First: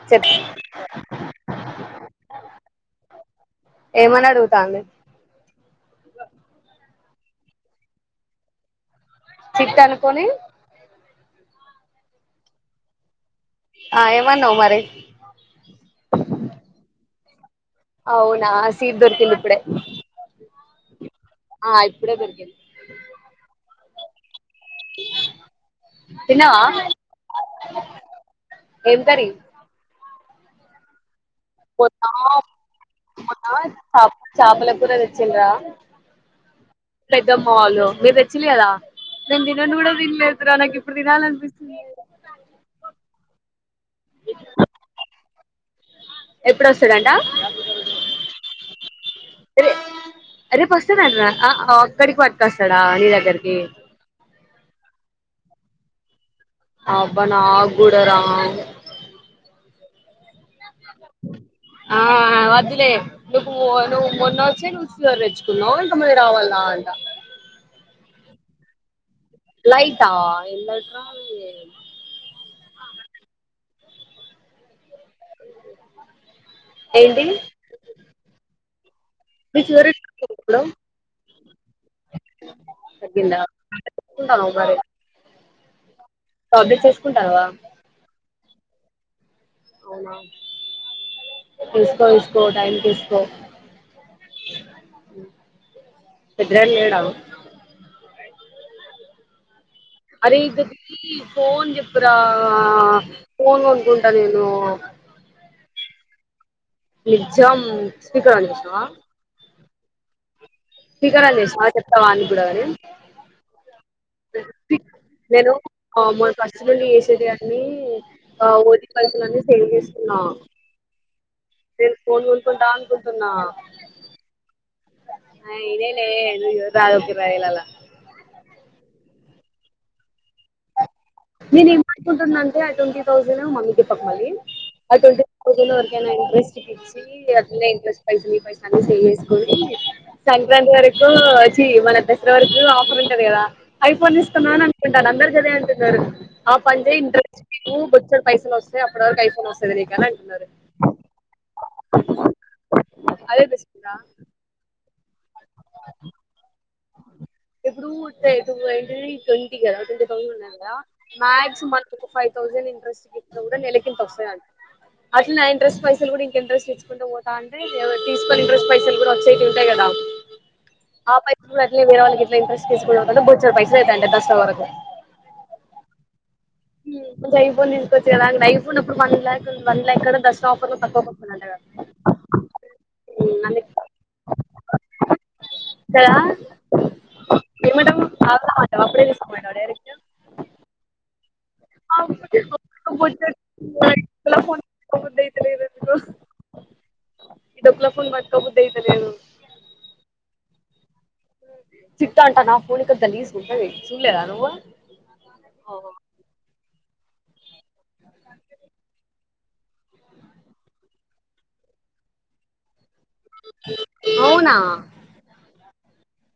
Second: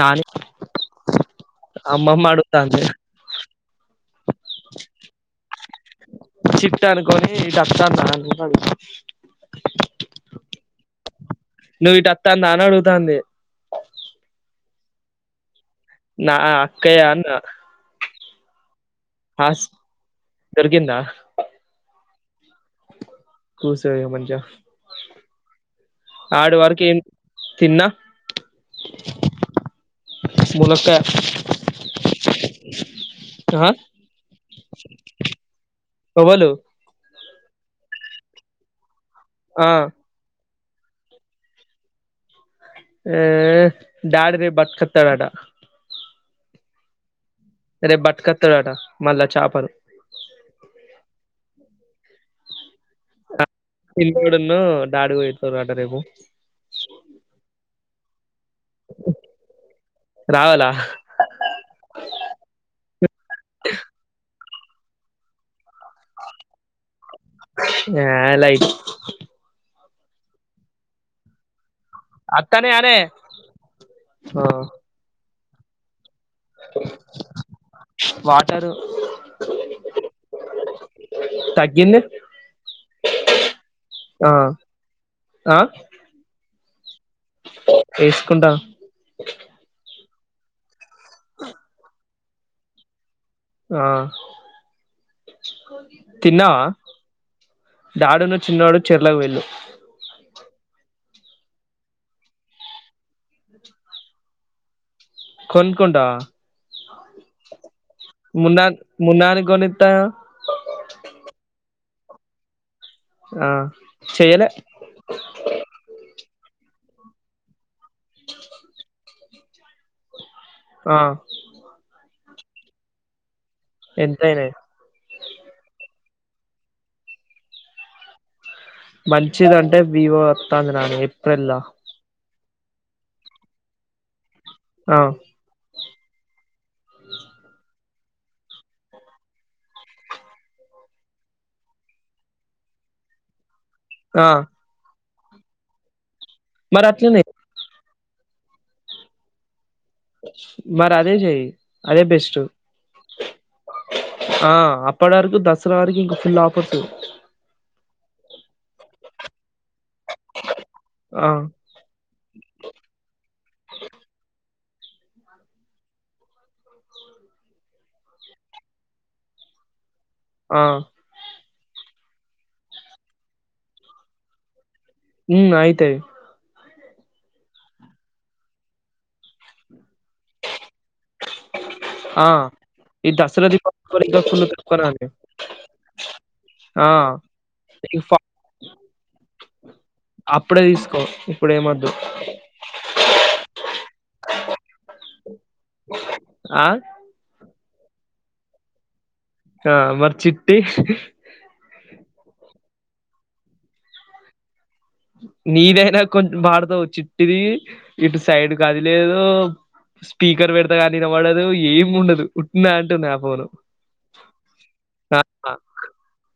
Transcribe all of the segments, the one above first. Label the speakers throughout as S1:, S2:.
S1: నాని
S2: చెప్
S1: అమ్మమ్మ అడుగుతాంది
S2: ఏమని అడుగుతాంది
S1: చిట్టానుకొని ఇటు అత్తందా అంటానా
S2: చిట్ అనుకొని
S1: నువ్ ఇటు అత్తాందాని అడుగుతంది
S2: ఆ ఏమన్నావ్ మరి
S1: నా అక్కయ్య అన్న
S2: అవునా సీట్ దొరికింది ఇప్పుడే
S1: హాస్ దొరికిందా
S2: ఆ ఇప్పుడే దొరికింది
S1: కూసో ఇగ మంచిగా ఆడు
S2: తిన్నావా
S1: వరకేం తిన్నా
S2: ఏం కర్రీ
S1: ములకాయ
S2: మొన్నా మొన్న
S1: ఆ
S2: చాప్ చాపల కూర తెచ్చిండ్రా
S1: ఎవలు
S2: పెద్దమ్మ వాళ్లు, మీరు తెచ్చిల్లు కదా నేను
S1: ఆ
S2: తినన్ కూడ తిన్లే త్ర నాకు ఇప్పుడు తినాలనిపిస్తుంది
S1: ఏ డాడీ రేప్ పట్టుకొతడట
S2: ఎప్పుడోస్తడంట
S1: రేప్ బట్టుకొతడట మళ్ళ చాపలు
S2: రే రేపు వస్తాడంటనా ఆ అక్కడికి పట్టుకొస్తాడా నీ దగ్గరికి?
S1: నున్ను డాడీ వోయిత్తురు అంట రేపు
S2: అబ్బా నా గూడ రా
S1: రావాల
S2: ఆ వద్దులే, నువ్వు నువ్వు మొన్న వచ్చి నువ్వు సూ రెచ్చుకున్నావు మమ్మీ రావాల అంట
S1: ఆ లైట్
S2: లైట్ ఆ ఎలా ట్రా
S1: తనే అనేే ఆ
S2: ఏంది?
S1: తరు
S2: మెచ్యూరిట్ లో
S1: తగ్గింది
S2: తగ్గిందా
S1: ఆ
S2: తింతానవ్ మరి
S1: ఆ
S2: టాబ్లెట్స్ ఎస్
S1: ఎస్కుంట
S2: అవునా ఎస్కో ఎస్కో టైమ్ కి ఎస్కో
S1: ఆ తిన్నావా?
S2: పెద్దగాడు లేడా
S1: డాడున్న చిన్నోడు చెర్లకి వెళ్ళు
S2: అరే గదీ ఫోన్ చెప్పురా ఆ ఫోన్ కొనుకుంట నేను
S1: కొనుక్కుంటవ
S2: నిజం స్పీకర్ ఆన్
S1: మున్నార్
S2: చేసినవా
S1: మున్నార్కి కొని టా
S2: ఆ చెప్తా వానికి కూడా గాని
S1: ఆ చెయ్యలే
S2: నేను కామ హస్బండ్ చేసేటియాన్ని ఆ ఓ జి పంచలని సేల్ చేస్తున్నా.
S1: ఆ
S2: నేను ఫోన్ కొనుక్కుంటా అనుకుంటున్న.
S1: ఎంతయినయ్?
S2: అయినాయి లే [unintelligible] ఇరువై వేళల
S1: మంచిది అంటే వివో వత్తాంది నాదే
S2: నేనేం అనుకుంటున్నా అంటే ఆ ట్వంటీ థౌసండ్ మమ్మీకు చెప్పకు మళ్ళీ, ఆ ట్వంటీ థౌసండ్ వర కేనా ఇంట్రెస్ట్కి ఇచ్చి అట్నే ఇంట్రెస్ట్ పై పైసా అని సేవ్ చేసుకోనీ సంక్రాంతి వర అపుడు చి మన దసరా వరకు ఆఫర్ ఉంటది కదా ఐఫోన్
S1: ఆ
S2: తీసుకున్న అని అనుకుంటాన అందరు గదే అంటున్నరు ఆ
S1: మరి
S2: పని
S1: అట్లనే
S2: ఇంట్రెస్ట్ పైసలు వస్తాయి అప్పటి వరకు ఐఫోన్ వస్తది నీకు అని అంటున్నారు.
S1: మరి అదే చెయ్యి అదే బెస్ట్
S2: అదే తీసుకున్న
S1: అప్పడి వరకు దసరా వరకు ఇంక ఫుల్ ఆఫర్స్
S2: ఇప్పుడూ తె టూ ఏంటిది ట్వంటీ కదా ట్వంటీ థౌసండ్ వున్నా గదా
S1: ఆ
S2: మాక్స్ మనోకక ఫైవ్ తౌసండ్ ఇంట్రెస్ట్ పెట్టిన కూడ నెలకింత వస్తాయ
S1: అ [unintelligible]
S2: అట్లా నా ఇంట్రస్ట్ పైసలు కూడా ఇంక ఇంట్రెస్ట్ ఇచ్చుకుంట పోతాంటే, ఏవ తీసుకొని ఇంట్రెస్ట్ పైసలు గూడ ఓచ్చయిటివి ఉంటయి క.
S1: ఆ
S2: నువ్ గూడ అట్లే వేరే వాళ్ళకిట్ల ఇంట్రెస్ట్ పెంచుకుంటా పోతావుంటే బొచ్చడ్ పైసలు అయిథాంటాయి దస్రా వరకు
S1: మ్మ్ అయితయి
S2: ఐ ఫోన్ తీస్కొవచ్చు గదా అండ్ ఐఫోన్ అప్పుడు వన్ లాక్ వన్ లక్కడ దసరా ఆఫర్ లో తక్కువకొస్తుందంటగ
S1: ఆ ఈ దసరా దీప [inaudible]
S2: గదా ఎవడు
S1: నీకు ఫా-
S2: [inaudible] అప్పుడే తీసుకుపొయినాడు ఏడి
S1: అప్పుడే ఈస్కో
S2: [inaudible] తీస్కో బుద్ధయితలేదెందుకో
S1: ఆ
S2: ఈ డొక్కులో ఫోన్ బట్కో బుద్దయితలేదు
S1: ఆ మరి చిట్టి
S2: చిట్టంటనా ఫోనింక గలీజు గుంటది సూళ్లేద నువ్వు
S1: నీదయినా కొం వాడతావు చిట్టిది ఇటు సైడ్ కది లేదు స్పీకర్ పెడతా కానీ ఇనబడదు ఏం ఉండదు ఉట్నా
S2: అవునా
S1: ఆ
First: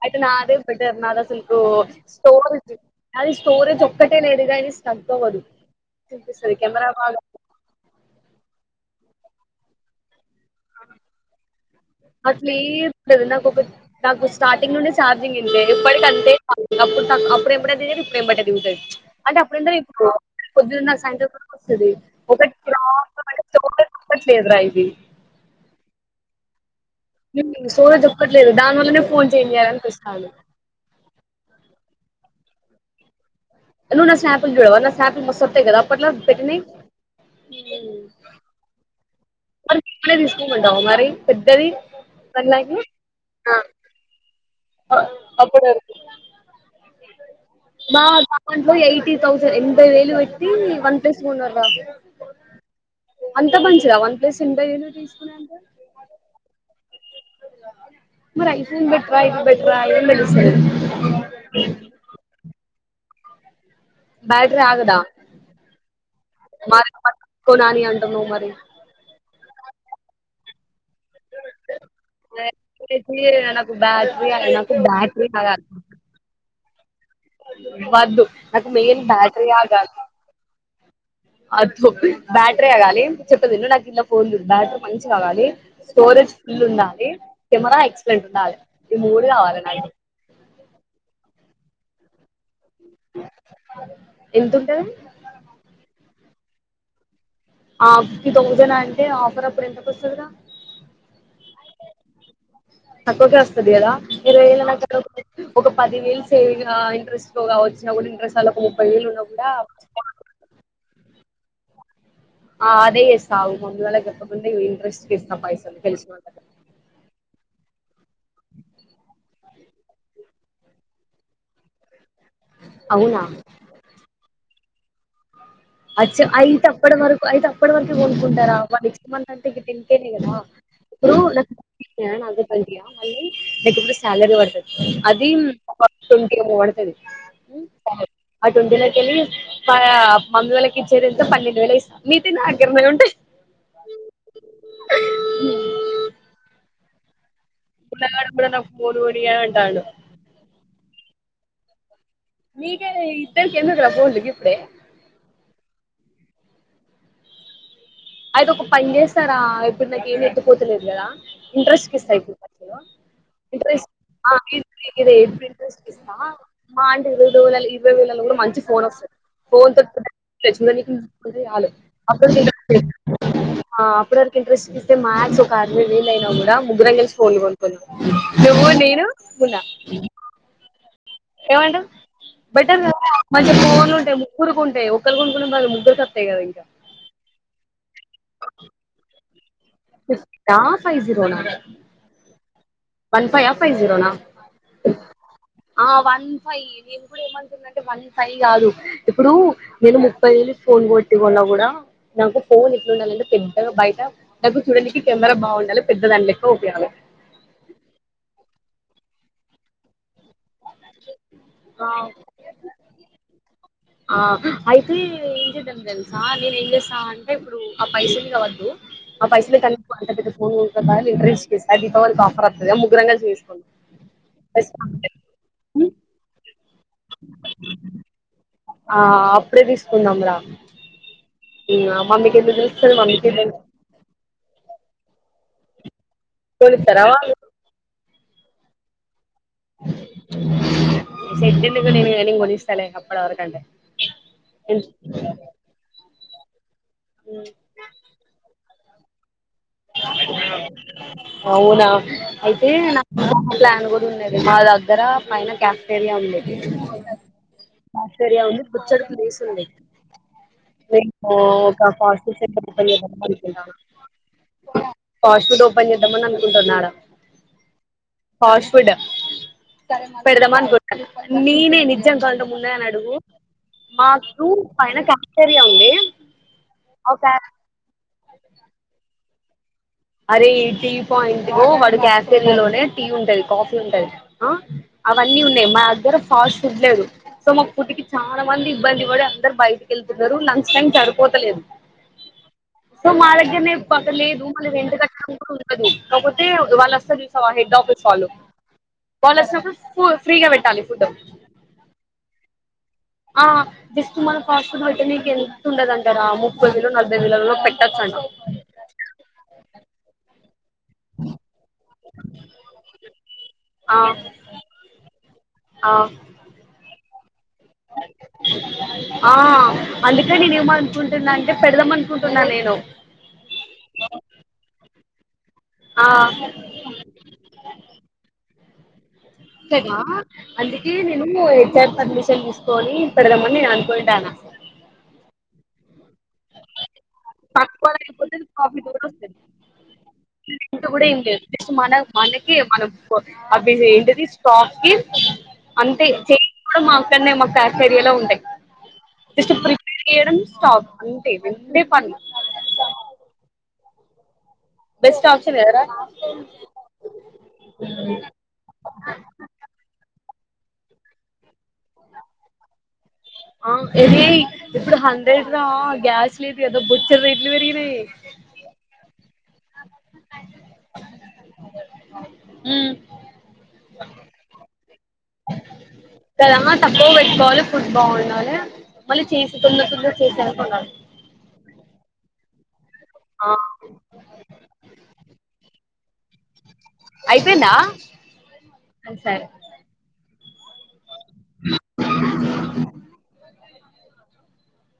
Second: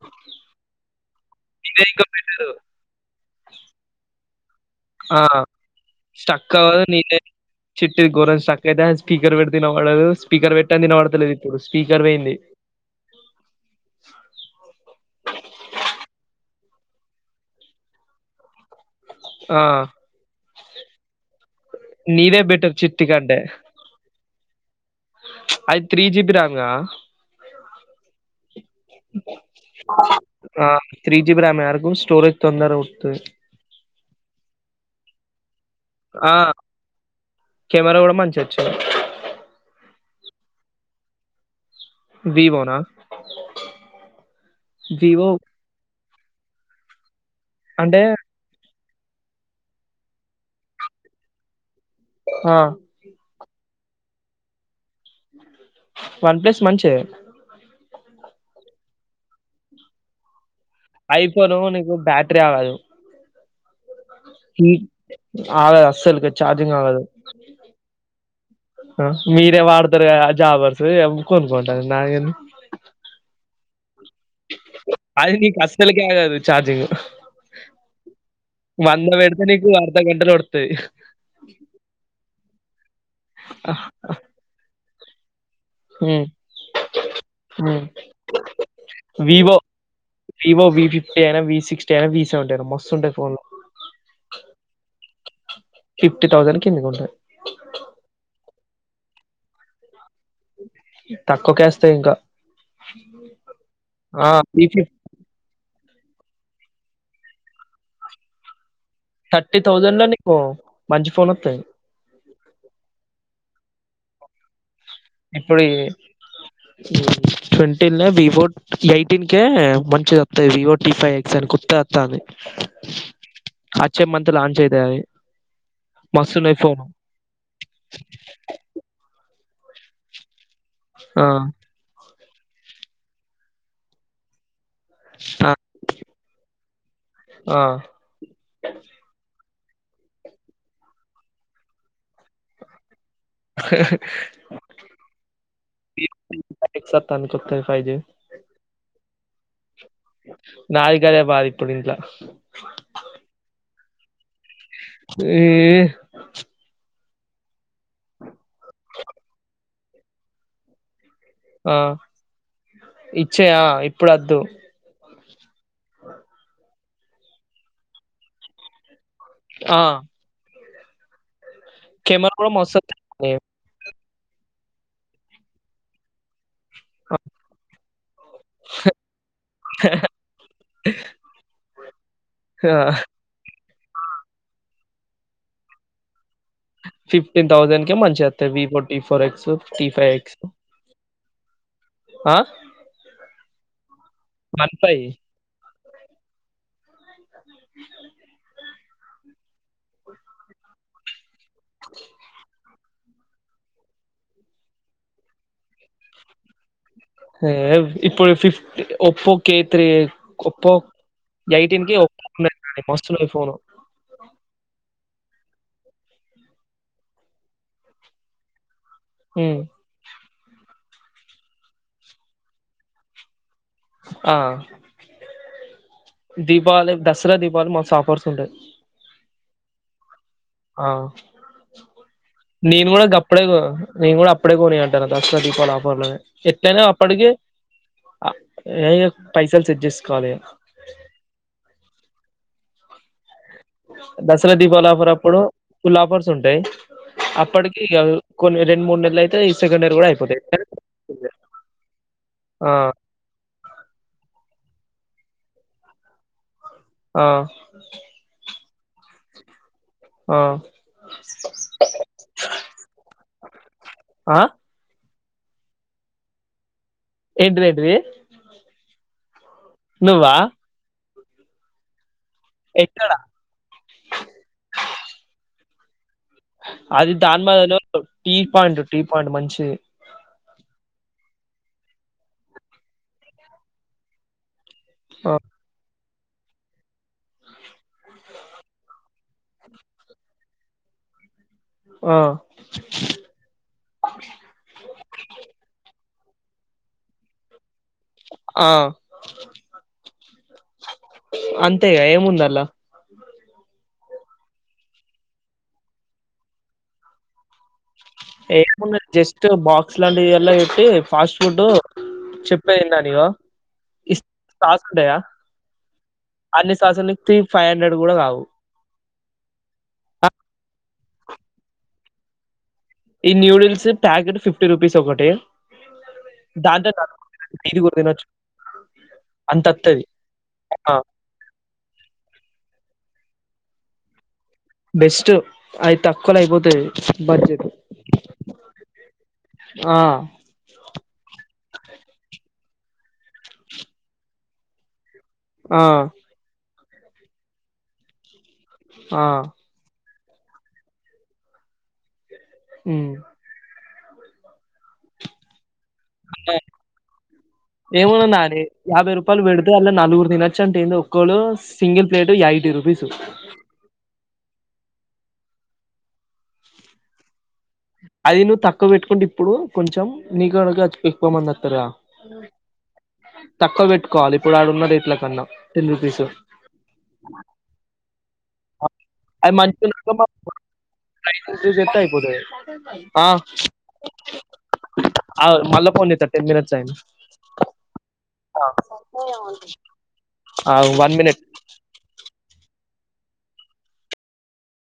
S2: ఐతే నాదే బెటర్ నాదసలు ఒ
S1: ఇదే ఇంకా బెటరు
S2: స్టోరేజు అది స్టోరేజ్ ఒక్కటే లేదు గానీ స్టక్
S1: ఆ
S2: అవ్వదు
S1: స్టక్
S2: చూపిస్తది
S1: అవ్వదు
S2: కెమెరా
S1: నినే
S2: బాగా
S1: చిట్టిది గోరం స్టక్ అయితే స్పీకర్ వెడితే ఇనవడదు పెటంది ఇనవడుతలేదిపుడు
S2: అసలు ఏద్ లేదు నాకొక నాకు స్టార్టింగ్ నుండి సార్జింగ్ ఇంతే ఎప్పటికంతే అప్పుడు నాకు అప్పుడు ఏం బడ దిగది ఇప్పుడు ఏం బడ దిగది అంటే
S1: ఆ
S2: అప్పుడు [inaudible] పొద్దున్న సండే కూడొకస్తది [inaudible]
S1: నీదే బెటర్ చిట్టి కంటే
S2: ఒకటిట్లేదురా ఇది
S1: అది త్రీ జిబి రాంగా
S2: ఊమ్ సోరజు ఎక్కట్లేదు దాని వల్లనే ఫోన్ చేంజ్ చేయాలనిపిస్తాంది
S1: తొందర ఊక్తే
S2: ను నా స్నాపుల్ జూడవ నా స్నాపుల్ కదరా అప్పట్లా
S1: ఆ
S2: పెట్టినయ్
S1: కెమెరా కూడా మంచిగా వచ్చింది
S2: మరి మరి తీసుకోమంటావు మరి పెద్దది
S1: వివోనా
S2: కన్నగి ఆ అ
S1: వివో
S2: అప్పుడువరకు బా
S1: అంటే
S2: దాంట్లో ఎయిటీ తౌసండ్ ఎన్భై వేలు వెట్టి వన్ ప్లస్ గొన్నర్రు
S1: ఆ
S2: అంత మంచిదా వన్ ప్లస్ ఇంత ఎందుకు తీసుకున అంటవు
S1: వన్ ప్లస్ మంచె
S2: మరి ఐ ఫోన్ బెటర్ ఆ ఇది బెటర్ ఆ ఏం దెలుస్తది
S1: ఐఫోను నీకు బ్యాటరి ఆగదు
S2: బ్యాట్రి
S1: హీట్
S2: ఆగదా
S1: ఆగదు అస్సలుకి ఛార్జింగ్
S2: మాది
S1: ఆగదు
S2: కొనానీ అంటనవ్ మరి
S1: ఆ మీరే వాడతరు గద జాబర్సు యమ్ కొనుకుంటరు నాదేన్
S2: నాకు బ్యాటరీ నాకు బ్యాటరీ
S1: అది నీకు
S2: ఆగాలి
S1: అస్సలుకే ఆగదు చార్జింగ్
S2: వద్దు నాక్ మెయిన్
S1: పెడితే
S2: బ్యాటరీ
S1: నీకు
S2: ఆగాలి
S1: అర్ధ గంటలో పడుతది
S2: అట్లు బ్యాటరీ ఆగాలి చెప్పేదిను నాకు ఇట్ల ఫోన్లు బ్యాటరీ మంచి కాగాలి
S1: హ్మ్
S2: స్టోరేజ్ ఫుల్ ఉండాలి కెమెరా
S1: హ్మ్
S2: ఎక్స్లెంట్ ఉండాలి ఈ మూడు
S1: వివో
S2: గావాలే నాకి
S1: వివో వి ఫిఫ్టీయైనా వి సిక్స్టీఐనా వి సెవంటీ ఐన మస్
S2: ఎంతుంటది
S1: ఫిఫ్టీ థౌసండ్ కిందికి ఉంటాయ్
S2: ఆ ఫిఫ్టీ థౌసండ్ అంటే ఆఫర్ అప్పుడు ఎంతకొస్తది రా
S1: తక్కువకేస్తయి ఇంకా
S2: తక్కువకే వస్తది గదా
S1: ఆ
S2: ఇరవై వేలు
S1: వి ఫిఫ్
S2: [inaudible] ఒక పదివేలు సేవింగ్ ఆ ఇంట్రెస్ట్ తో కావచ్చినా గుడ ఇంట్రెస్ట్ ఆళ
S1: థర్టీ థౌజండ్ లో నీకు మంచి ఫోన్ వత్తది
S2: ఆ అదే చేస్తా ఆగు ముందు వాళ్ళకు చెప్పకుండా ఇంట్రెస్ట్ కి ఇస్తా
S1: ఇప్పుడు ఈ
S2: పైసలు తెలిసిన వాళ్ళకి
S1: ట్వంటీల్ల బిఫోర్ ఎయిటీన్ కే మంచిది వత్తాయి వివోటి ఫై ఎక్స్ అనుకుంటా అది
S2: అవునా
S1: వచ్చే మంత్ లాంచ్ అయితది అది
S2: అచ్చే అయితే అప్పటి వరకు అయితే అప్పటి వరకే కొనుకుంటారా నెక్స్ట్ మంత కదా అంటే టెన్ కే నే కదా ఇప్పుడు
S1: ఆ
S2: మళ్ళీ నాకి ఇప్పుడు సాలరీ పడుతుది అది
S1: ఆ ఆ
S2: ఉమ్ సరే ఆ ట్వంటీ లో కెళ్ళి మా మమ్మీ వాళ్ళకి ఇచ్చేద ఎంత పన్నెండు వేల ఇస్తాం మిగతాయి నాకి ఎనిమిది ఉంటాయి
S1: హాహా సాతానికి
S2: పిల్లగాడు కూడా నాకు ఫోన్ కొనియ్యను అంటాండు
S1: నాకి అదే బాధ ఇప్పుడూ ఇంట్ల
S2: మేకైన ఇద్దరికి ఎందుకురా ఫోన్లు ఇప్పుడే
S1: ఈ
S2: అయితే ఒక పని చేస్తారా ఇప్పుడు నాకు ఏం ఎత్తిపోతలేదు కదా
S1: ఆ
S2: ఇంట్రెస్ట్ కిస్తయి
S1: ఇచ్చేయా
S2: ఇంట్రెస్ట్
S1: ఇప్పుడు
S2: ఆ
S1: వద్దు
S2: ఇంట్రెస్ట్ కి ఇస్తా మహా అంటే ఇరవై వేల ఇరవై వేలలు కూడా మంచి ఫోన్ వస్తది ఫోన్
S1: ఆ
S2: తోటి [unintelligible]
S1: కెమెరా కూడా మస్తు వత్తది
S2: అప్పటి వరకు ఇంట్రెస్ట్ ఇస్తే మ్యాక్స్ ఒక అరవై వేలు అయినా కూడా ముగ్గురం కలిసి ఫోన్ కొనుక్కుందాం నువ్వు నేను మున్నా ఏమంటార్
S1: ఆ
S2: బెటర్ కదా ఫోన్లుంటాయి ముగ్గురుకుంటాయి ఒక్కరు కొనుక్కునే బదులు ముగ్గురుకి వస్తాయి కదా ఇంకా
S1: ఫిఫ్టీన్ థౌజండ్ కే మంచిగ వస్తాయి V four T four X T five X
S2: fifty ఆ ఫైవ్ జీరోనా
S1: ఆ
S2: వన్ ఫైవ్ ఆ ఫైవ్ జీరోనా
S1: వన్ ఫైవ్
S2: ఆ వన్ ఫైవ్ నేను కూడా ఏమను కున్న అంటే వన్ ఫైవ్ కాదు ఇప్పుడు నేను ముప్పై వేలు ఫోన్ గొట్టిల్ల కూడా నాకు ఫోన్ ఇ ఉండాలంటే పెద్ద బయట నాకు చూడడానికి కెమెరా బాగుండాలి పెద్ద దాని లెక్క ఉపయోగాం
S1: ఏ ఇప్పుడు ఫిఫ Oppo K three Oppo eighteen కి ఒప్పో [unintelligible] మస్తు ఉన్నది ఫోను
S2: ఏ ఏం చేద్దాం తెలుసా నేను ఏం చేస్తా అంటే ఇప్పుడు ఆ పైసలిక వద్దు ఆ పైసలు
S1: హ్మ్
S2: కంట ఫోన్ ఇంటర్ దీపావళకి ఆఫర్ వత్తాది కదా ముగ్గురం కలిసి తీసుకుందాం
S1: ఆ
S2: పైసలు వత్తాయి ఉమ్
S1: దీపావళి దసరా దీపవళి మస్త్ ఆఫర్స్ ఉంటాయి
S2: ఆ అప్పుడే తీసుకుందాం రా
S1: ఆ
S2: ఇంగ మమ్మీకి ఎందుకు
S1: నేను
S2: తెలుస్తది
S1: కూడా
S2: మమ్మీకి
S1: గప్పుడే నేను కూడా అప్పుడే కొని కుంటా దసరా దీపావళి ఆఫర్ లోనే ఎట్లైన
S2: కొనిత్తరా
S1: అప్పటికి
S2: వాళ్ళు
S1: అ పైసలు సెట్ చేసుకోవాలి
S2: సెట్ ఎందుకు నేను నేను కొనిస్తాలే అప్పటి వరకు
S1: దసరా దీపాలు ఆఫర్ అప్పుడు ఫుల్ ఆఫర్స్ ఉంటాయి అప్పటికి కొన్ని రెండు మూడు నెలలు అయితే ఈ సెకండ్ ఇయర్ కూడా అయిపోతది
S2: అవునా అయితే
S1: ఆ
S2: నాకు ప్లాన్ కూడా ఉన్నది మా దగ్గర దగ్గర పైన క్యాఫ్టీరియా ఉంది
S1: ఆ
S2: క్యాఫ్టీరియా ఉంది బొచ్చడంత ఏసీ ఉంది
S1: ఆ
S2: ఉహూ ఒక ఫార్టీ
S1: ఆ
S2: [unintelligible] ఫాస్ట్ ఫుడ్ ఓపెన్ చేద్దామని అనుకుంటున్నారా
S1: ఏంటిదేంటిది
S2: ఫాస్ట్ ఫుడ్ పెడదామ అనుకుంటున్న నేనే నిజామా కావాలంటే ముందే అని
S1: ఎక్కడ
S2: అడుగు మాకు పైన క్యాఫ్టీరియా
S1: అది దాన్మద లో టీ పాయింట్ టీ పాయింట్ మంచి
S2: అరే ఈ టీ పాయింట్ వాడు క్యాఫే లోనే టీ ఉంటది కాఫీ ఉంటది
S1: ఆ
S2: అవన్నీ ఉన్నాయి మా దగ్గర ఫాస్ట్ ఫుడ్ లేదు సో మా ఫుడికి చాలా మంది ఇబ్బంది పడి అందరు బయటకి వెళ్తున్నారు లంచ్ టైం సరిపోతలేదు
S1: ఆ
S2: సో మదగ్గనే పకలేదు వెంట కపోతే వెళ్ళొస్తారుచూసావా హెడఆఫీస్ చాలు
S1: ఆ
S2: వాళ వచ్చినప్పుడు ఫు ఫ్రీగా పెట్టాలి ఫుడ్
S1: అంతే గ ఏముందల
S2: ఆ జస్ట్ మన ఫాస్ట్ ఫుడ్ వెట్టనే ఎంత ఉండదంటారా ముప్పై వేలు నలభై వేలలోపే
S1: ఏ జస్ట్ బాక్స్ లాం ఇ ఎలా ఇట్టి ఫాస్ట్ ఫుడ్ చేప్పదేనియో
S2: ఆ
S1: ఇస్తానయ
S2: ఆ
S1: ఫైవ్ హండ్రెడ్ కూడా కావు
S2: ఆ అందుక నేనుమనుకుంటా అంటే పెడదాం అనుకుంటున్నా నేను
S1: ఈ న్యూడిల్స్ ప్యాకెట్ ఫిఫ్టీ రూపీస్ ఒకటి
S2: ఆ
S1: దాంట ఐదుగురుతినచ్చు
S2: కదా అందుకే నేను హెచ్ అర్ పర్మిషన్ తీసుకొని పెడదామని నేను అనుకుయింటాన
S1: బెస్ట్ ఆయి తక్కువలో అయిపోతాది బడ్జెట్
S2: తక్కువ అయిపోతే
S1: ఆ
S2: ఇంట కూడా ఇండి మన మన మనం అ ఏంటిది స్టాక్ కి
S1: ఆ
S2: అంటే మా అక్కనే మాక్క కెప్టెరియాలో ఉంటయి
S1: ఆ
S2: చేయడం స్టాప్ అంతే రెండే పని
S1: హ్మ్
S2: బెస్ట్ ఆప్షన్ కదరా
S1: ఏమోమారి యాభై రూపాయలు పెడితే అలా నాలుగురు ర తినొచ్చంటే ఏ ఒక్కోళ సింగిల్ ప్లేట్ ఎయిటి రుపీసు
S2: ఆ ఇది ఇప్పుడు హండ్రెడ్ రా గ్యాస్ లేదు ఏదో బొచ్చ ర ఇట్లు పెరిగినాయి
S1: అది నువ్వు తక్కువ పెట్టుకుంటే ఇప్పుడు కొంచెం నీకుడగా ఎక్కువమంది వతార తక్కువ పెట్టుకోవాలి ఇప్పుడు ఆడున్న రేట్ల కన్నా టెన్ రూపీసు
S2: కదా తక్కువ పెట్టుకోవాలి ఫుడ్ బాగుండాలి మళ్ళీ
S1: అది
S2: చేసి తొందర తొందర
S1: మంచిఇన్కమ్
S2: చేసేయాలి
S1: వాతది
S2: కొనాలి
S1: ప్రైస్ లు చూసితే అయిపోయే ఆ మళ్ళ ఫోన్ చేస్తా టెన్ మినిట్స్
S2: అయిపోయిందా
S1: ఆ
S2: సరే
S1: ఆ వన్ మనిట్
S2: [unintelligible]